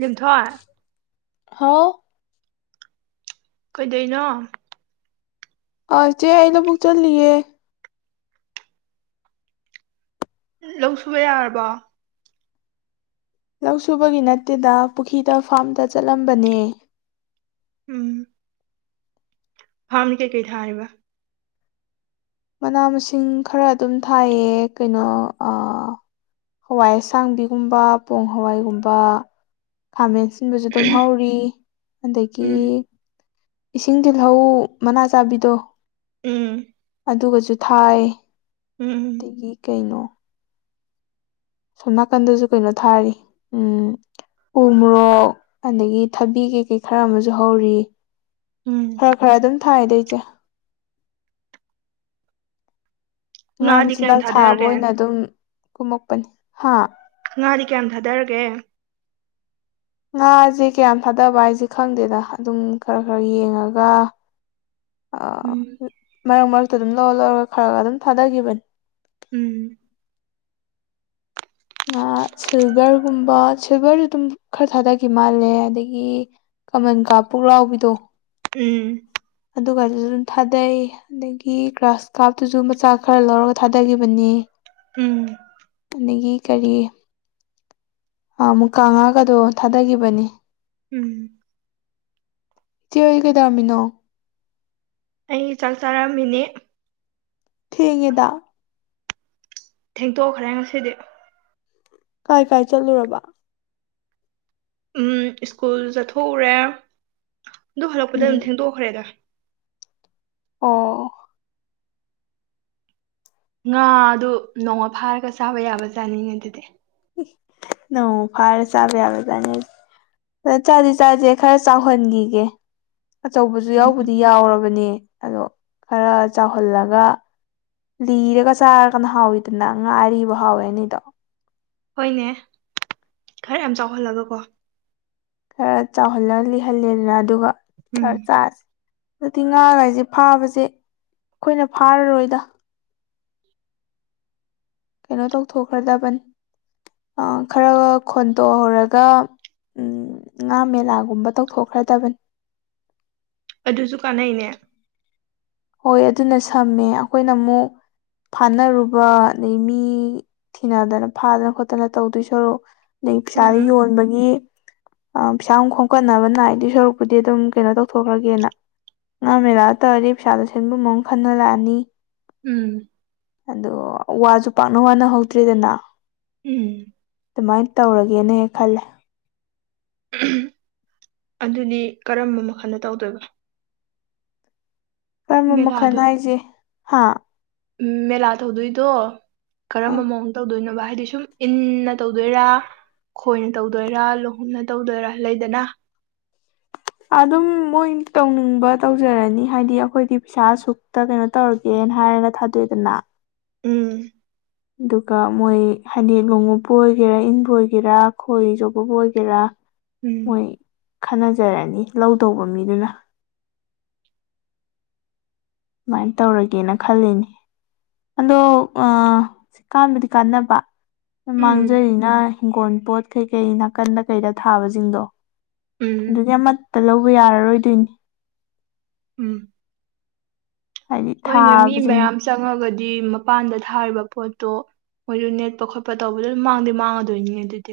ꯂꯤꯟꯊꯣꯏ ꯍꯥꯎ ꯀꯩꯗꯧꯏꯅꯣ ꯑꯥ ꯆꯦ ꯑꯩ ꯂꯕꯨꯛ ꯆꯠꯂꯤꯌꯦ ꯂꯧ ꯁꯨꯕ ꯌꯥꯔꯕꯣ ꯂꯧ ꯁꯨꯕꯒꯤ ꯅꯠꯇꯦꯗ ꯄꯨꯈꯤꯗ ꯐꯥꯝꯗ ꯆꯠꯂꯝꯕꯅꯦ ꯎꯝ ꯐꯥꯝꯗꯤ ꯀꯩꯀꯩ ꯊꯥꯔꯤꯕ ꯃꯅꯥ ꯃꯁꯤꯡ ꯈꯔ ꯑꯗꯨꯝ ꯊꯥꯏꯌꯦ ꯀꯩꯅꯣ ꯑꯥ ꯍꯋꯥꯏ ꯑꯁꯥꯡꯕꯤꯒꯨꯝꯕ ꯄꯣꯡ ꯍꯋꯥꯏꯒꯨꯝꯕ ꯈꯥꯃꯦꯟ ꯑꯁꯤꯟꯕꯖꯨ ꯑꯗꯨꯝ ꯍꯧꯔꯤ ꯑꯗꯒꯤ ꯎꯝ ꯏꯁꯤꯡ ꯇꯤꯜꯍꯧ ꯃꯅꯥ ꯆꯥꯕꯤꯗꯣ ꯎꯝ ꯑꯗꯨꯒꯖꯨ ꯊꯥꯏ ꯎꯝ ꯎꯝ ꯔꯤ ꯀꯩꯅꯣ ꯁꯣꯝ ꯅꯥꯀꯟꯗꯁꯨ ꯀꯩꯅꯣ ꯊꯥꯔꯤ ꯎꯝ ꯎ ꯃꯣꯔꯣꯛ ꯑꯗꯒꯤ ꯊꯕꯤ ꯀꯩ ꯀꯩ ꯈꯔꯥ ꯑꯃꯁꯨ ꯍꯧꯔꯤ ꯎꯝ ꯈ꯭ꯔꯥ ꯈ꯭ꯔꯥ ꯑꯗꯨꯝ ꯊꯥꯏꯗ ꯏꯆꯦ ꯉꯥ ꯉꯥꯗꯤ ꯀꯌꯥꯝ ꯃꯆꯤꯟꯖꯥꯛ ꯊꯥꯕ ꯊꯥꯗꯔꯒꯦ ꯑꯣꯏꯅ ꯑꯗꯨꯝ ꯀꯨꯝꯃꯛꯄꯅꯤ ꯍꯥ ꯉꯥꯗꯤ ꯀꯌꯥꯝ ꯊꯥꯗꯔꯒꯦ ꯉꯥꯁꯦ ꯀꯌꯥꯝ ꯊꯥꯗꯕ ꯍꯥꯏꯁꯦ ꯈꯪꯗꯦꯗ ꯑꯗꯨꯝ ꯈ꯭ꯔꯥ ꯈ꯭ꯔꯥ ꯌꯦꯡꯉꯒꯥ ꯑꯥ ꯎꯝ ꯃꯔꯛ ꯃꯔꯛꯇ ꯑꯗꯨꯝ ꯂꯧꯔ ꯂꯧꯔꯒ ꯈ꯭ꯔꯥꯒꯥ ꯑꯗꯨꯝ ꯊꯥꯗꯒꯤꯕꯥꯅꯤ ꯎꯝ ꯉꯥ ꯁꯤꯜꯚꯔꯒꯨꯝꯕ ꯁꯤꯜꯚꯔ ꯑꯗꯨꯝ ꯈ꯭ꯔꯥ ꯊꯥꯗꯒꯤꯕꯥ ꯃꯥꯜꯂꯦ ꯑꯗꯒꯤ ꯀꯃꯟ ꯀꯞ ꯄꯨꯛꯂꯥꯎꯕꯤꯗꯣ ꯎꯝ ꯑꯗꯨꯒ ꯗꯨꯁꯨ ꯑꯗꯨꯝ ꯊꯥꯗꯩ ꯑꯗꯒꯤ ꯒ꯭ꯔꯥꯁ ꯀꯥꯞꯇꯨꯁꯨ ꯃꯆꯥ ꯈ꯭ꯔꯥ ꯂꯧꯔꯒ ꯊꯥꯗꯒꯤꯕꯅꯤ ꯎꯝ ꯑꯗꯒꯤ ꯀꯔꯤ ꯃꯨꯀꯥ ꯉꯥꯒꯗꯣ ꯊꯥꯗꯒꯤꯕꯅꯤ ꯎꯝ ꯆꯦ ꯍꯣꯢ ꯀꯩꯗꯧꯔꯝꯃꯤꯅꯣ ꯑꯩ ꯆꯥꯛ ꯆꯥꯔꯝꯃꯤꯅꯤ ꯊꯦꯡꯉꯦꯗ ꯊꯦꯡꯇꯣꯛꯈ꯭ꯔꯦ ꯉꯁꯤꯗꯤ ꯀꯥꯏ ꯀꯥꯏ ꯆꯠꯂꯨꯔꯕ ꯎꯝ ꯁ꯭ꯀꯨꯜ ꯆꯠꯊꯣꯛꯎꯔꯦ ꯑꯗꯨ ꯍꯜꯂꯛꯄꯗ ꯑꯗꯨꯝ ꯎꯝ ꯊꯦꯡꯗꯣꯛꯈ꯭ꯔꯦꯗ ꯑꯣ ꯉꯥ ꯗꯨ ꯅꯣꯡꯃ ꯐꯥꯔꯒ ꯆꯥꯕ ꯌꯥꯕ ꯖꯥꯠꯅꯤꯅꯦ ꯑꯗꯨꯗꯤ [unintelligible] ꯅꯣꯡꯃ ꯐꯔꯒ ꯆꯥꯕꯥ ꯌꯥꯕꯥ ꯖꯠꯅꯤ ꯆꯥꯖꯦ ꯆꯥꯖꯦ ꯈ꯭ꯔꯥ ꯆꯥꯎꯍꯟꯒꯤꯒꯦ ꯑꯆꯧꯕꯖꯨ ꯎꯝ ꯌꯥꯎꯕꯨꯗꯤ ꯌꯥꯎꯔꯕꯅꯦ ꯑꯗꯣ ꯈꯔꯥ ꯆꯥꯎꯍꯜꯂꯒ ꯂꯤꯔꯒ ꯆꯥꯔꯒꯅ ꯍꯥꯎꯏꯗꯅ ꯉꯥ ꯑꯔꯤꯕ ꯍꯥꯎꯋꯦ ꯍꯥꯏꯅꯩꯗꯣ ꯍꯣꯏꯅꯦ ꯈꯔꯥ ꯌꯥꯝ ꯆꯥꯎꯍꯜꯂꯒꯀꯣ ꯈꯔꯥ ꯆꯥꯎꯍꯜꯂ ꯂꯤꯍꯜꯂꯦꯗꯅ ꯑꯗꯨꯒ [unintelligible] ꯎꯝ ꯆꯥꯁꯤ ꯍꯟꯗꯛꯇꯤ ꯉꯥꯒꯥꯏꯁꯦ ꯐꯕꯁꯦ ꯑꯩꯈꯣꯏꯅ ꯐꯔꯔꯣꯏꯗ ꯀꯩꯅꯣ ꯇꯧꯊꯣꯛꯈꯔꯗꯕꯅꯤ ꯑꯥ ꯈꯔꯒꯥ ꯈꯣꯟꯇꯣꯛꯍꯧꯔꯒ ꯎꯝ ꯉꯥ ꯃꯦꯂꯥꯒꯨꯝꯕ ꯇꯧꯊꯣꯛꯈ꯭ꯔꯗꯕꯅꯤ ꯑꯗꯨꯁꯨ ꯀꯥꯟꯅꯩꯅꯦ ꯍꯣꯏ ꯑꯗꯨꯅ ꯁꯝꯃꯦ ꯑꯩꯈꯣꯏꯅ ꯃꯨꯛ ꯐꯅꯔꯨꯕ ꯑꯗꯩ ꯃꯤ ꯊꯤꯅꯗꯅ ꯐꯗꯅ ꯈꯣꯠꯇꯅ ꯇꯧꯗꯣꯏ ꯁꯔꯨꯛ [unintelligible] ꯁꯥꯗ ꯎꯝ ꯌꯣꯟꯕꯅꯤ ꯌꯦ ꯑꯥ ꯄꯩꯁꯥ ꯑꯃꯨꯛ ꯈꯣꯝꯀꯠꯅꯕ ꯅꯥꯏꯗꯨꯏ ꯁꯔꯨꯛꯄꯨꯗꯤ ꯑꯗꯨꯝ ꯀꯩꯅꯣ ꯇꯧꯊꯣꯛꯈ꯭ꯔꯒꯦꯅ ꯉꯥ ꯃꯦꯂꯥꯗ ꯇꯧꯔꯗꯤ ꯄꯩꯁꯥꯗꯣ ꯁꯦꯟꯕꯨꯟ ꯑꯃ ꯐꯥꯅꯔꯛꯑꯅꯤ ꯎꯝ ꯑꯗꯣ ꯋꯥꯁꯨ ꯄꯥꯛꯅ ꯋꯥꯅꯍꯧꯗ꯭ꯔꯦꯗꯅ ꯎꯝ ꯗꯨꯃꯥꯏ ꯇꯧꯔꯒꯦꯅ ꯍꯦꯛ ꯈꯜꯂꯦ [unintelligible] ꯑꯗꯨꯗꯤ ꯀꯔꯝꯕ ꯃꯈꯜꯗ ꯇꯧꯗꯣꯏꯕ ꯀꯔꯝꯕ ꯃꯈꯜ ꯃꯦꯂꯥꯗꯣ ꯍꯥꯏꯖꯦ ꯍꯥ ꯎꯝ ꯃꯦꯂꯥ ꯇꯧꯗꯣꯏꯗꯣ ꯀꯔꯝꯕ ꯃꯑꯣꯡ ꯇꯧꯗꯣꯏꯅꯣꯕ ꯍꯥꯏꯗꯤ ꯁꯨꯝ ꯏꯟꯅ ꯇꯧꯗꯣꯏꯔꯥ ꯈꯣꯏꯅ ꯇꯧꯗꯣꯏꯔꯥ ꯂꯣꯡꯍꯨꯝꯅ ꯇꯧꯗꯣꯏꯔꯥ ꯂꯩꯗꯅ ꯑꯗꯨꯝ ꯃꯣꯏ ꯇꯧꯅꯤꯡꯕ ꯇꯧꯖꯔꯅꯤ ꯍꯥꯏꯗꯤ ꯑꯩꯈꯣꯏꯗꯤ ꯄꯩꯁꯥ ꯑꯁꯨꯛꯇ ꯀꯩꯅꯣ ꯇꯧꯔꯒꯦꯅ ꯍꯥꯏꯔꯒ ꯊꯥꯗꯣꯛꯑꯦꯗꯅ ꯎꯝ ꯑꯗꯨꯒ ꯃꯣꯏ ꯍꯥꯏꯗꯤ ꯂꯣꯡꯎꯞꯄꯨ ꯑꯣꯏꯒꯦꯔꯥ ꯏꯟꯕꯨ ꯑꯣꯏꯒꯦꯔꯥ ꯈꯣꯏ ꯆꯣꯞꯄꯕꯨ ꯑꯣꯏꯒꯦꯔꯥ ꯎꯝ ꯃꯣꯏ ꯈꯟꯅꯖꯔꯅꯤ ꯂꯧꯗꯧꯕ ꯃꯤꯗꯨꯅ ꯗꯨꯃꯥꯏ ꯇꯧꯔꯒꯦꯅ ꯈꯜꯂꯤꯅꯤ ꯑꯗꯣ ꯑꯥ ꯁꯤ ꯀꯥꯟꯕꯨꯗꯤ ꯀꯥꯟꯅꯕ ꯎꯝ ꯃꯥꯡꯖꯩꯅ ꯏꯤꯡꯒꯣꯜ ꯄꯣꯠ ꯀꯩ ꯀꯩ ꯅꯥꯀꯟꯗ ꯀꯩꯗ ꯊꯥꯕꯁꯤꯡꯗꯣ ꯎꯝ ꯑꯗꯨꯗꯤ ꯑꯃꯠꯇ ꯂꯧꯕ ꯌꯥꯔꯔꯣꯏꯗꯣꯏꯅꯤ ꯎꯝ ꯍꯥꯏꯗꯤ ꯍꯣꯏꯅꯦ ꯃꯤ ꯊꯥꯕꯁꯤꯡ ꯃꯌꯥꯝ ꯆꯪꯉꯒꯗꯤ ꯃꯄꯥꯟꯗ ꯊꯥꯔꯤꯕ ꯄꯣꯠꯇꯣ ꯃꯣꯏꯗꯨ ꯅꯦꯠꯄ ꯈꯣꯠꯄ ꯇꯧꯕꯗ ꯑꯗꯨꯝ ꯃꯥꯡꯗꯤ ꯃꯥꯡꯉꯗꯣꯏꯅꯤꯅꯦ ꯑꯗꯨꯗꯤ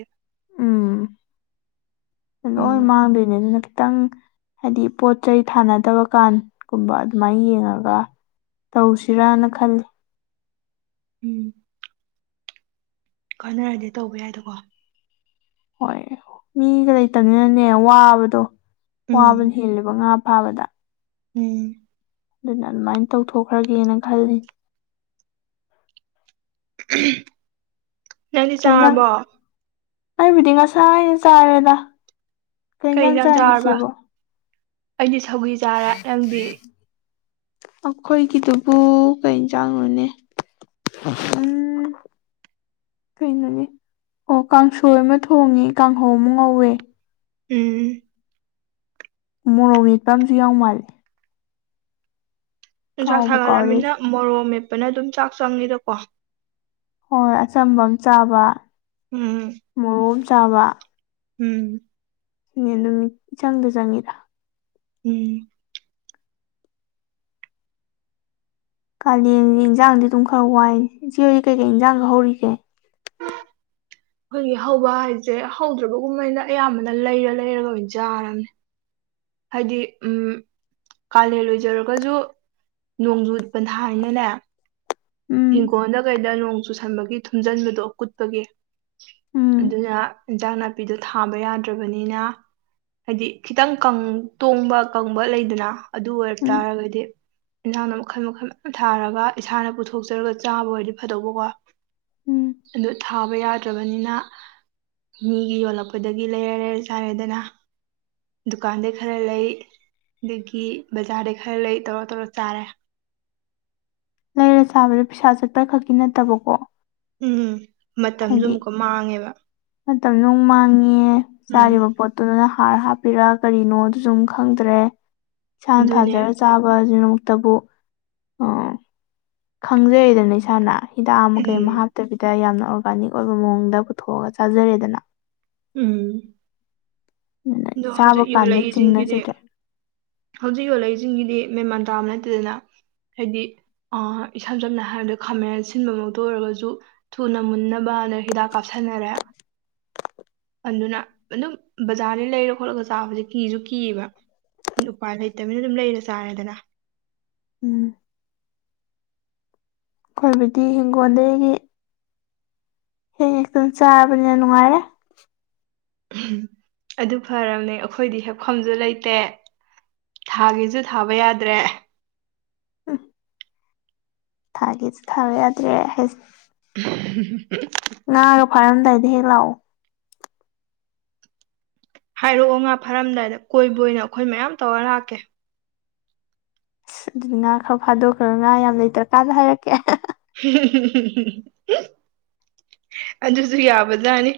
ꯎꯝ ꯂꯣꯏ ꯎꯝ ꯃꯥꯡꯗꯣꯏꯅꯦ ꯑꯗꯨꯅ ꯈꯤꯇꯪ ꯍꯥꯏꯗꯤ ꯄꯣꯠ ꯆꯩꯩ ꯊꯥꯅꯗꯕ ꯀꯥꯟꯒꯨꯝꯕ ꯑꯗꯨꯃꯥꯏꯅ ꯌꯦꯡꯉꯒ ꯇꯧꯁꯤꯔꯅ ꯈꯜꯂꯤ ꯎꯝ ꯀꯥꯟꯅꯔꯗꯤ ꯇꯧꯕ ꯌꯥꯏꯗꯀꯣ ꯍꯣꯏ ꯃꯤꯒ ꯂꯩꯇꯕꯅꯤꯅꯅꯦ ꯋꯥꯕꯗꯣ ꯎꯝ ꯋꯥꯕꯅ ꯍꯦꯜꯂꯦꯕ ꯉꯥ ꯐꯥꯕꯗ ꯎꯝ ꯑꯗꯨꯅ ꯑꯗꯨꯃꯥꯏꯅ ꯇꯧꯊꯣꯛꯈ꯭ꯔꯒꯦꯅ ꯈꯜꯂꯤ ꯅꯪꯗꯤ ꯀꯩ ꯏꯟꯖꯥꯡ ꯆꯥꯔꯕꯣ ꯑꯩꯕꯨꯗꯤ ꯉꯁꯥꯏꯅ ꯆꯥꯔꯦꯗ ꯀꯩ ꯏꯟꯖꯥꯡ ꯑꯦꯟꯖꯥꯡ ꯆꯥꯏ ꯆꯥꯔꯕ ꯉꯁꯤꯕꯣ ꯑꯩꯗꯤ ꯁꯧꯒꯤ ꯆꯥꯔꯦ ꯅꯪꯗꯤ ꯑꯩꯈꯣꯏꯒꯤꯗꯨꯕꯨ ꯀꯩ ꯑꯦꯟꯖꯤꯡꯅꯣꯅꯦ ꯎꯝ ꯀꯩꯅꯣꯅꯦ ꯑꯣ ꯀꯥꯡꯁꯣꯏ ꯑꯃ ꯊꯣꯡꯉꯦ ꯀꯥꯡꯍꯧ ꯑꯃ ꯉꯧꯋꯦ ꯎꯝ ꯃꯣꯔꯣꯛ ꯃꯦꯠꯄ ꯑꯃꯁꯨ ꯌꯥꯎ ꯃꯥꯜꯂꯦ ꯅꯨꯡꯁꯥ ꯀꯥꯎꯕꯨ ꯀꯥꯎꯔꯦ ꯁꯥꯒꯠꯂꯛꯑꯕꯅꯤꯅ ꯃꯣꯔꯣꯛ ꯃꯦꯠꯄꯅ ꯑꯗꯨꯝ ꯆꯥꯛ ꯆꯪꯉꯤꯗ ꯀꯣ ꯍꯣꯏ ꯑꯆꯝꯕ ꯑꯃ ꯆꯥꯕ ꯎꯝ ꯃꯣꯔꫭꯛ ꯑꯃꯥ ꯆꯥꯕ ꯎꯝ ꯅꯦꯗꯨꯝ ꯏꯆꯪꯗ ꯆꯪꯉꯤꯗ ꯎꯝ ꯀꯥꯂꯦꯟ ꯏꯟꯖꯥꯡꯗꯤ ꯑꯗꯨꯝ ꯈꯔ ꯋꯥꯏ ꯏꯆꯦꯍꫭꯏꯗꯤ ꯀꯩꯀꯩ ꯏꯟꯖꯥꯡꯅꫭ ꯍꯧꯔꯤꯒꯦ ꯑꯩꯈꯣꯏꯒꯤ ꯍꯧꯕ ꯍꯥꯏꯁꯦ ꯍꯧꯗ꯭ꯔꯕꯒꯨꯝꯕꯅꯤꯗ ꯑꯌꯥꯝꯕꯅ ꯂꯩꯔ ꯂꯩꯔꯒ ꯑꯣꯏꯅ ꯆꯥꯔꯝꯅꯤ ꯍꯥꯏꯗꯤ ꯎꯝ ꯀꯥꯂꯦꯟ ꯑꫭꯏꯖꯔꯒꯖꯨ ꯅꯣꯡꯖꯨ ꯄꯟꯊꯥꯅꯤꯅꯦ ꯎꯝ ꯍꯤꯡꯒꯣꯟꯗ ꯀꯩꯗ ꯅꯣꯡ ꯆꯨꯁꯟꯕꯒꯤ ꯊꯨꯝꯖꯟꯕꯗꯨꯣ ꯀꯨꯠꯄꯒꯤ ꯎꯝ ꯑꯗꯨꯅ ꯏꯟꯖꯥꯡ ꯅꯥꯄꯤꯗꯣ ꯊꯥꯕ ꯌꯥꯗ꯭ꯔꯕꯅꯤꯅ ꯍꯥꯏꯗꯤ ꯈꯤꯇꯪ ꯀꯪ ꯇꯣꯡꯕ ꯀꯪꯕ ꯂꯩꯗꯅ ꯑꯗꯨ ꯎꯝ ꯑꯣꯏꯔꯛꯇꯥꯥꯔꯒꯗꯤ ꯏꯟꯖꯥꯡꯗꯣ ꯃꯈꯜ ꯃꯈꯜ ꯃꯌꯥꯝ ꯊꯥꯔꯒ ꯏꯁꯥꯅ ꯄꯨꯊꯣꯛꯆꯔꯒ ꯆꯥꯕ ꯑꯣꯏꯗꯤ ꯐꯗꯧꯕꯀꯣ ꯎꯝ ꯑꯗꯨ ꯊꯥꯕ ꯌꯥꯗ꯭ꯔꯥꯕꯅꯤꯅ ꯃꯤꯒꯤ ꯌꯣꯜꯂꯛꯄꯗꯒꯤ ꯂꯩꯔ ꯂꯩꯔ ꯆꯥꯔꯦꯗꯅ ꯗꯨꯀꯥꯟꯗꯩ ꯈꯔ ꯂꯩ ꯑꯗꯒꯤ ꯕꯖꯥꯔꯗꯩ ꯈꯔ ꯂꯩ ꯇꯧꯔ ꯇꯧꯔ ꯆꯥꯔꯦ ꯂꯩꯔ ꯆꯥꯕꯗꯣ ꯄꯩꯁꯥ ꯆꯠꯄ ꯈꯛꯀꯤ ꯅꯠꯇꯕꯀꯣ ꯎꯝ ꯃꯇꯝꯖꯨ ꯑꯃꯨꯛꯀꯥ ꯃꯥꯡꯉꯦꯕ ꯃꯇꯝꯖꯨ ꯑꯃꯨꯛ ꯃꯥꯡꯉꯦ ꯎꯝ ꯆꯥꯔꯤꯕ ꯄꯣꯠ ꯇꯨꯅ ꯍꯥꯔ ꯍꯥꯞꯄꯤꯔ ꯀꯔꯤꯅꯣ ꯑꯗꯨꯖꯨ ꯃꯨꯛ ꯈꯪꯗꯔꯦ ꯏꯁꯥꯅ ꯑꯗꯨꯅꯦ ꯊꯥꯖꯔ ꯆꯥꯕꯖꯤꯅ ꯃꯨꯛꯇꯕꯨ ꯈꯪꯖꯩꯗꯅ ꯏꯁꯥꯅ ꯍꯤꯗꯥꯛ ꯑꯃ ꯀꯩ ꯎꯝ ꯑꯃ ꯍꯥꯞ ꯇꯕꯤꯗ ꯌꯥꯝꯅ ꯑ꯭ꯣꯔꯒꯥꯅꯤꯛ ꯑꯣꯏꯕ ꯃꯑꯣꯡꯗ ꯄꯨꯊꯣꯛꯑꯒ ꯆꯥꯖꯔꯦꯗꯅ ꯎꯝ ꯑꯗꯨꯅ ꯑꯗꯣ ꯆꯥꯕ ꯍꯧꯖꯤꯛ ꯀꯥꯟꯗ ꯌꯣꯜꯂꯛꯏꯖꯤꯡꯖꯤꯗꯤ ꯆꯤꯡꯅꯖꯗ꯭ꯔꯦ ꯍꯧꯖꯤꯛ ꯌꯣꯜꯂꯛꯏꯖꯤꯡꯖꯤꯗꯤ ꯃꯦꯃꯥꯟ ꯇꯥꯕ ꯅꯠꯇꯦꯗꯅ ꯍꯥꯏꯗꯤ ꯑꯥ ꯏꯁꯝ ꯁꯝꯅ ꯍꯥꯏꯔꯕꯗ ꯈꯥꯃꯦꯟ ꯁꯤꯟꯕꯃꯛꯇꯥ ꯑꯣꯏꯔꯒꯖꯨ ꯊꯨꯅ ꯃꯨꯟꯅꯕꯅ ꯍꯤꯗꯥꯛ ꯀꯥꯞꯁꯟꯅꯔꯦ ꯑꯗꯨꯅ ꯑꯗꯨꯝ ꯕꯖꯥꯔ [unintelligible] ꯂꯩꯔ ꯈꯣꯠꯂꯒ ꯆꯥꯕꯖꯦ ꯀꯤꯖꯨ ꯀꯤꯌꯦꯕ ꯎꯄꯥꯏ ꯂꯩꯇꯕꯅꯤ ꯗꯨꯝ ꯂꯩꯔ ꯆꯥꯔꯦꯗꯅ ꯎꯝ ꯈꯣꯏꯕꯨꯗꯤ ꯍꯤꯡꯒꯣꯟꯗꯒꯤ ꯍꯦ ꯍꯦꯛꯇꯅ ꯆꯥꯔꯕꯅꯤꯅ ꯅꯨꯡꯉꯥꯏꯔꯦ ꯑꯗꯨ ꯐꯔꯝꯅꯦ ꯑꯈꯣꯏꯗꯤ ꯍꯦꯛꯐꯝꯖꯨ ꯂꯩꯇꯦ ꯊꯥꯒꯦꯖꯨ ꯊꯥꯕ ꯌꯥꯗ꯭ꯔꯦ [unintelligible] ꯊꯥꯒꯦꯖꯨ ꯊꯥꯕ ꯌꯥꯗ꯭ꯔꯦ ꯍꯦꯁ [inaudible] ꯉꯥꯒ ꯐꯥꯔꯝꯗꯥꯏꯗ ꯍꯦꯛ ꯂꯥꯛꯑꯣ ꯍꯥꯏꯔꯛꯑꯣ ꯉꯥ ꯐꯥꯔꯝꯗꯥꯏꯗ ꯀꯣꯏꯕ ꯑꯣꯏꯅ ꯑꯈꯣꯏ ꯃꯌꯥꯝ ꯇꯧꯔ ꯂꯥꯛꯀꯦ ꯑꯗꯨ ꯉꯥ ꯈꯔ ꯐꯥꯗꯣꯛꯈ꯭ꯔꯒ ꯉꯥ ꯌꯥꯝ ꯂꯩꯇ꯭ꯔꯀꯥꯟꯗ ꯍꯥꯏꯔꯛꯀꯦ ꯑꯗꯨꯖꯨ ꯌꯥꯕꯖꯥꯠꯅꯤ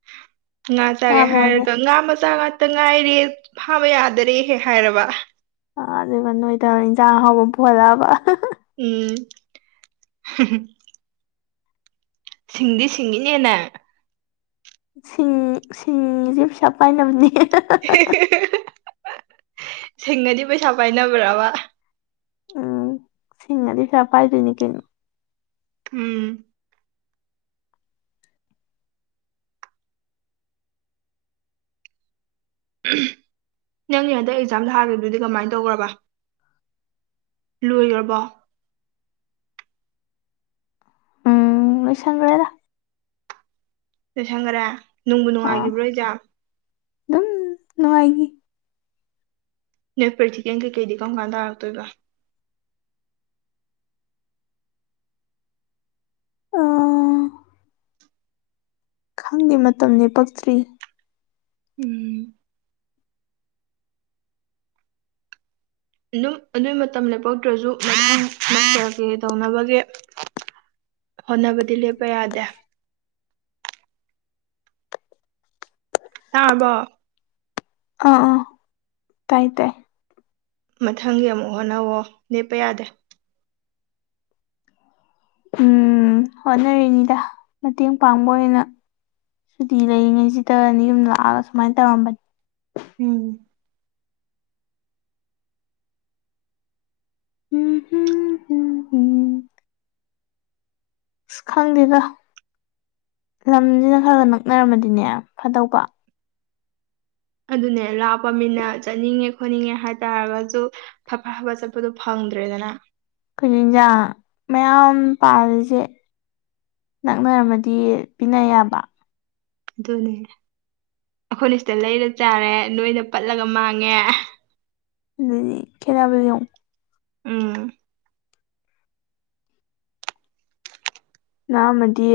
[inaudible] ꯉꯥ ꯆꯥꯒꯦ ꯃꯌꯥꯝ ꯂꯩ ꯍꯥꯏꯔꯒ ꯉꯥ ꯃꯆꯥ ꯉꯥꯛꯇ ꯉꯥꯏꯔꯦ ꯐꯥꯕ ꯌꯥꯗꯔꯦ ꯍꯦꯛ ꯍꯥꯏꯔꯕ ꯑꯥ ꯑꯗꯨꯒ ꯅꯣꯏꯗ ꯏꯟꯖꯥꯡ ꯑꯍꯥꯎꯕ ꯄꯨꯍꯜꯂꯛꯑꯕ ꯎꯝ ꯁꯤꯡꯗꯤ ꯁꯤꯡꯉꯤꯅꯦ ꯅꯪ ꯁꯤꯡ ꯁꯤꯡꯏꯖꯦ ꯄꯩꯁꯥ ꯄꯥꯏꯅꯝꯅꯦ ꯁꯤꯡꯉꯗꯤ ꯄꯩꯁꯥ ꯄꯥꯏꯅꯕ꯭ꯔꯥꯕ ꯎꯝ ꯁꯤꯡꯉꯗꯤ ꯄꯩꯁꯥ ꯄꯥꯏꯗꯣꯏꯅꯤ ꯀꯩꯅꯣ ꯎꯝ ꯅꯪꯒꯤ ꯍꯟꯗꯛ ꯑꯦꯛꯖꯥꯝ ꯊꯥꯒ꯭ꯔꯤꯗꯨꯗꯤ ꯀꯃꯥꯏ ꯇꯧꯒ꯭ꯔꯥꯕ ꯂꯣꯏꯒ꯭ꯔꯥꯕꯣ ꯎꯝ ꯂꯣꯏꯁꯟꯒ꯭ꯔꯦꯗ ꯂꯣꯏꯁꯤꯟꯒꯥꯔꯦ ꯅꯨꯡꯕꯨ ꯑꯥ ꯅꯨꯡꯉꯥꯏꯒꯤꯕ꯭ꯔꯣ ꯑꯦꯛꯖꯥꯝ ꯑꯗꯨꯝ ꯅꯨꯡꯉꯥꯏꯒꯤ ꯅꯣꯏ ꯄ꯭ꯔꯦꯛꯇꯤꯀꯦꯜ ꯀꯩꯀꯩꯗꯤ ꯀꯔꯝ ꯀꯥꯟ ꯇꯥꯔꯛꯇꯣꯏꯕ ꯑꯥ ꯈꯪꯗꯦ ꯃꯇꯝ ꯂꯦꯄꯛꯇ꯭ꯔꯤ ꯎꯝ ꯑꯗꯨꯝ ꯑꯗꯨꯏ ꯃꯇꯝ ꯂꯦꯞꯄꯛꯇ꯭ꯔꯁꯨ ꯃꯊꯪ ꯃꯥꯁꯇꯔꯒꯤ ꯇꯧꯅꯕꯒꯤ ꯍꯣꯠꯅꯕꯗꯤ ꯂꯦꯞꯄ ꯌꯥꯗꯦ ꯇꯥꯔꯕꯣ ꯑꯥ ꯑꯥ ꯇꯥꯏ ꯇꯥꯏ ꯃꯊꯪꯒꯤ ꯑꯃꯨꯛ ꯍꯣꯠꯅꯧꯋꯣ ꯂꯦꯞꯄ ꯌꯥꯗꯦ ꯎꯝ ꯍꯣꯠꯅꯔꯤꯅꯤꯗ ꯃꯇꯦꯡ ꯄꯥꯡꯕ ꯑꯣꯏꯅ ꯁꯨꯇꯤ ꯂꯩꯔꯤꯉꯩꯁꯤꯗ ꯌꯨꯝ ꯂꯥꯛꯑꯒ ꯁꯨꯃꯥꯏꯅ ꯇꯧꯔꯝꯕꯅꯤ ꯎꯝ [unintelligible] ꯑꯁ ꯈꯪꯗꯦꯗ ꯂꯝꯁꯤꯅ ꯈꯔꯒ ꯅꯛꯅꯔꯝꯃꯗꯤꯅꯦ ꯐꯗꯧꯕ ꯑꯗꯨꯅꯦ ꯂꯥꯞꯄ ꯃꯤꯅ ꯆꯠꯅꯤꯡꯉꯦ ꯈꯣꯠꯅꯤꯡꯉꯦ ꯍꯥꯏꯇꯥꯔꯒꯁꯨ ꯐꯠꯐꯥ ꯆꯠꯄꯗꯣ ꯐꯪꯗ꯭ꯔꯦꯗꯅ ꯈꯣꯏꯖꯨ ꯏꯟꯖꯥꯡ ꯃꯌꯥꯝ ꯄꯥꯜꯂꯤꯁꯦ ꯅꯛꯅꯔꯝꯃꯗꯤ ꯄꯤꯅ ꯌꯥꯕ ꯑꯗꯨꯅꯦ ꯑꯩꯈꯣꯏꯅ ꯁꯤꯗ ꯂꯩꯔ ꯆꯥꯔꯦ ꯅꯣꯏꯅ ꯄꯠꯂꯒ ꯃꯥꯡꯉꯦ ꯑꯗꯨꯅꯤ ꯈꯦꯠꯅꯕꯁꯤ ꯌꯦꯡꯉꯨ ꯎꯝ ꯅꯛꯑꯝꯃꯥꯗꯤ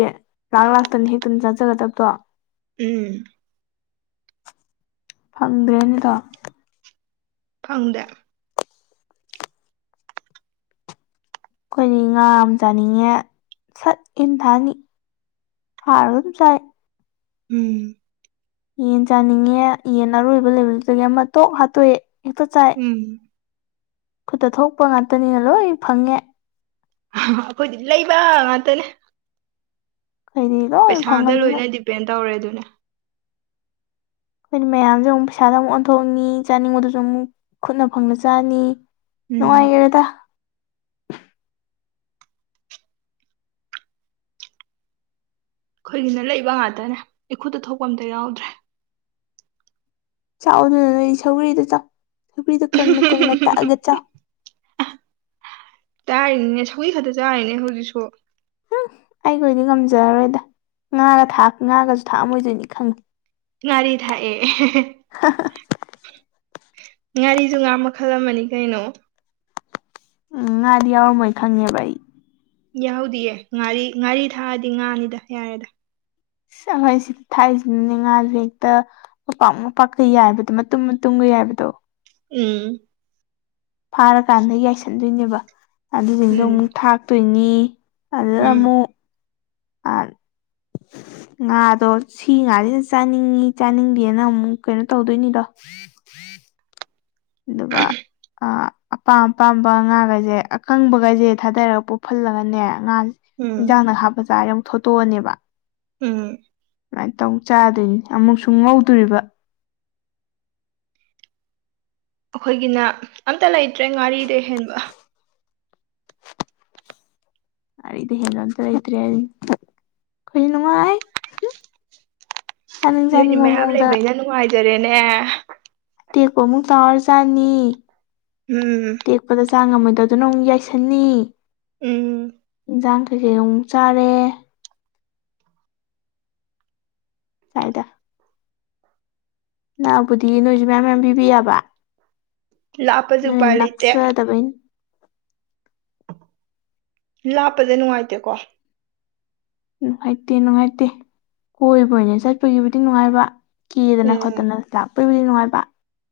ꯂꯥꯛ ꯂꯥꯛꯇꯅ ꯍꯦꯛꯇꯅ ꯆꯖꯥꯒꯗꯕꯗꯣ ꯎꯝ ꯐꯪꯗ꯭ꯔꯦꯅꯦꯗꯣ ꯐꯪꯗꯦ ꯑꯩꯈꯣꯏꯗꯤ ꯉꯥ ꯑꯃ ꯆꯥꯅꯤꯡꯉꯦ ꯁꯠ ꯏꯟꯊꯥꯅꯤ ꯐꯥꯎꯔꯒ ꯑꯗꯨꯝ ꯆꯥꯏ ꯎꯝ ꯌꯦꯟ ꯆꯥꯅꯤꯡꯉꯦ ꯌꯦꯟ ꯑꯔꯣꯏꯕ ꯂꯦꯕꯗꯨꯗꯒꯤ ꯑꯃ ꯇꯣꯛ ꯍꯥꯠꯇꯣꯛꯑꯦ ꯍꯦꯛꯇ ꯆꯥꯏ ꯎꯝ ꯈꯨꯠꯇ ꯊꯣꯛꯄ ꯉꯥꯛꯇꯅꯤꯅ ꯂꯣꯏ ꯐꯪꯉꯦ ꯑꯩꯈꯣꯏꯗꯤ ꯂꯩꯕ ꯉꯥꯛꯇꯅꯦ ꯑꯩꯗꯤ ꯂꯣꯏ ꯄꯩꯁꯥꯗ ꯐꯪꯉꯕꯅꯤꯅ ꯂꯣꯏꯅ ꯗꯤꯄꯦꯟ ꯇꯧꯔꯦ ꯑꯗꯨꯅꯦ ꯑꯩꯈꯣꯏꯗꯤ ꯃꯌꯥꯝꯁꯦ ꯑꯃꯨꯛ ꯄꯩꯁꯥꯗ ꯑꯃꯨꯛ ꯑꯣꯟꯊꯣꯛꯑꯅꯤ ꯆꯥꯅꯤꯡꯕꯗꯨꯁꯨ ꯑꯃꯨꯛ ꯈꯨꯠꯅ ꯐꯪꯅ ꯆꯥꯅꯤ ꯎꯝ ꯅꯨꯡꯉꯥꯏꯒꯔꯦꯗ ꯑꯩꯈꯣꯏꯒꯤꯅ ꯂꯩꯕ ꯉꯥꯛꯇꯅꯦ ꯏꯈꯨꯠꯇ ꯊꯣꯛꯄ ꯑꯝꯇ ꯌꯥꯎꯗ꯭ꯔꯦ ꯆꯥꯎ ꯑꯗꯨꯅ ꯅꯣꯏ ꯁꯒ꯭ꯔꯤꯗꯣ ꯆꯥꯎ ꯁꯒ꯭ꯔꯤꯗꯣ ꯀꯪꯅ ꯀꯪꯅ ꯇꯛꯑꯒ ꯆꯥꯎ ꯆꯥꯔꯤꯅꯤꯅꯦ ꯁꯧꯒ꯭ꯔꯤ ꯈꯛꯇ ꯆꯥꯔꯤꯅꯦ ꯍꯧꯖꯤꯛꯁꯨ ꯍꯨꯝ ꯑꯩꯒꯑꯣꯏꯗꯤ ꯉꯝꯖꯔꯔꯣꯏꯗ ꯉꯥꯒ ꯊꯥꯛ ꯉꯥꯒꯁꯨ ꯊꯥꯛꯑꯝꯃꯣꯏꯗꯣꯏꯅꯤ ꯈꯪꯉꯤ ꯉꯥꯔꯤ ꯊꯥꯛꯑꯦ ꯉꯥꯔꯤꯁꯨ ꯉꯥ ꯃꯈꯜ ꯑꯃꯅꯤ ꯀꯩꯅꯣ ꯎꯝ ꯉꯥꯗꯤ ꯌꯥꯎꯔꯝꯃꯣꯏ ꯈꯪꯉꯦꯕ ꯑꯩ ꯌꯥꯎꯗꯤꯌꯦ ꯉꯥꯔꯤ ꯉꯥꯔꯤ ꯊꯥꯛꯑꯗꯤ ꯉꯥꯅꯤꯗ ꯌꯥꯔꯦꯗ ꯑꯁ ꯑꯈꯣꯏ ꯁꯤ ꯊꯥꯏꯁꯤꯅꯅꯦ ꯉꯥꯥꯁꯦ ꯍꯦꯛꯇ ꯃꯄꯥꯛ ꯃꯄꯥꯛꯀ ꯌꯥꯏꯕꯗꯣ ꯃꯇꯨꯝ ꯃꯇꯨꯡꯒ ꯌꯥꯏꯕꯗꯣ ꯎꯝ ꯐꯥꯔꯀꯥꯟꯗ ꯌꯥꯏꯁꯟꯗꯣꯏꯅꯦꯕ ꯑꯗꯨꯁꯤꯡꯗꯣ ꯎꯝ ꯑꯃꯨꯛ ꯊꯥꯛꯇꯣꯏꯅꯤ꯫ ꯑꯗꯨꯗ ꯎꯝ ꯑꯃꯨꯛ ꯑ [inaudible] ꯉꯥꯗꯣ ꯁꯤ ꯉꯥꯁꯤꯁꯨ ꯆꯥꯅꯤꯡꯉꯤ ꯆꯥꯅꯤꯡꯗꯦꯅ ꯑꯃꯨꯛ ꯀꯩꯅꯣ ꯇꯧꯗꯣꯏꯅꯤꯗꯣ꯫ ꯑꯗꯨꯒ ꯑ ꯑꯄꯥꯝ ꯑꯄꯥꯝꯕ ꯉꯥꯒꯩꯁꯦ ꯑꯀꯪꯕꯒꯩꯁꯦ ꯊꯥꯗꯔꯒ ꯄꯨꯞꯍꯜꯂꯒꯅꯦ ꯉꯥ ꯎꯝ ꯏꯟꯖꯥꯡꯅ ꯍꯥꯞ ꯖꯥꯔ ꯌꯥꯝ ꯊꯣꯠꯇꯣꯛꯑꯅꯤꯕ꯫ ꯎꯝ꯫ ꯁꯨꯃꯥꯏꯅ ꯇꯧ ꯆꯥꯗꯣꯏꯅꯤ ꯑꯃꯨꯛꯁꯨ ꯉꯧꯗꯣꯔꯤꯕ꯫ ꯑꯩꯈꯣꯏꯒꯤꯅ ꯑꯝꯇ ꯂꯩꯇ꯭ꯔꯦ ꯉꯥꯔꯤꯗꯩ ꯍꯦꯟꯕ꯫ ꯑꯩꯗꯤ ꯍꯦꯜꯂ ꯑꯝꯇ ꯂꯩꯇ꯭ꯔꯦ ꯑꯩ ꯈꫭꯏꯗꯤ ꯅꯨꯡꯉꯥꯏ꯫ ꯆꯅꯤꯡ ꯅꯣꯏꯗꯤ ꯆꯅꯤꯡꯕ ꯃꯌꯥꯝ ꯃꯑꫭꯡꯗ ꯂꯩꯕꯅꯤꯅ ꯅꯨꯡꯉꯥꯏꯖꯔꯦꯅꯦ꯫ ꯇꯦꯛꯄ ꯃꯨꯛ ꯇꯥꯎꯔ ꯆꯥꯅꯤ꯫ ꯎꯝ꯫ ꯇꯦꯛꯄꯗ ꯆꯥꯡ ꯉꯝꯃꯣꯏꯗꯗꯨꯅ ꯑꯃꯨꯛ ꯌꯥꯏꯁꯟꯅꯤ꯫ ꯎꯝ꯫ ꯏꯟꯁꯥꯡ ꯀꯩꯀꯩꯒ ꯃꯨꯛ ꯆꯥꯔꯦ꯫ [unintelligible] ꯅꯛꯑꯕꯨꯗꯤ ꯅꯣꯏꯁꯨ ꯃꯌꯥꯝ ꯃꯌꯥꯝ ꯄꯤꯕꯤ ꯌꯥꯕ꯫ ꯂꯥꯞꯄꯁꯨ ꯅꯣꯏ ꯎꯄꯥꯏ ꯂꯩꯇꯦ꯫ ꯅꯛꯆꯗꯕꯩ ꯂꯥꯞꯄꯁꯦ ꯅꯨꯡꯉꯥꯏꯇꯦꯀꯣ꯫ ꯅꯨꯡꯉꯥꯏꯇꯦ ꯅꯨꯡꯉꯥꯏꯇꯦ ꯀꯣꯏꯕ ꯑꯣꯏꯅ ꯆꯠꯄꯒꯤꯕꯨꯗꯤ ꯅꯨꯡꯉꯥꯏꯕ꯫ ꯀꯦꯗꯅ ꯎꯝ ꯈꯣꯠꯇꯅ ꯂꯥꯛꯄꯕꯨꯗꯤ ꯅꯨꯡꯉꯥꯏꯕ꯫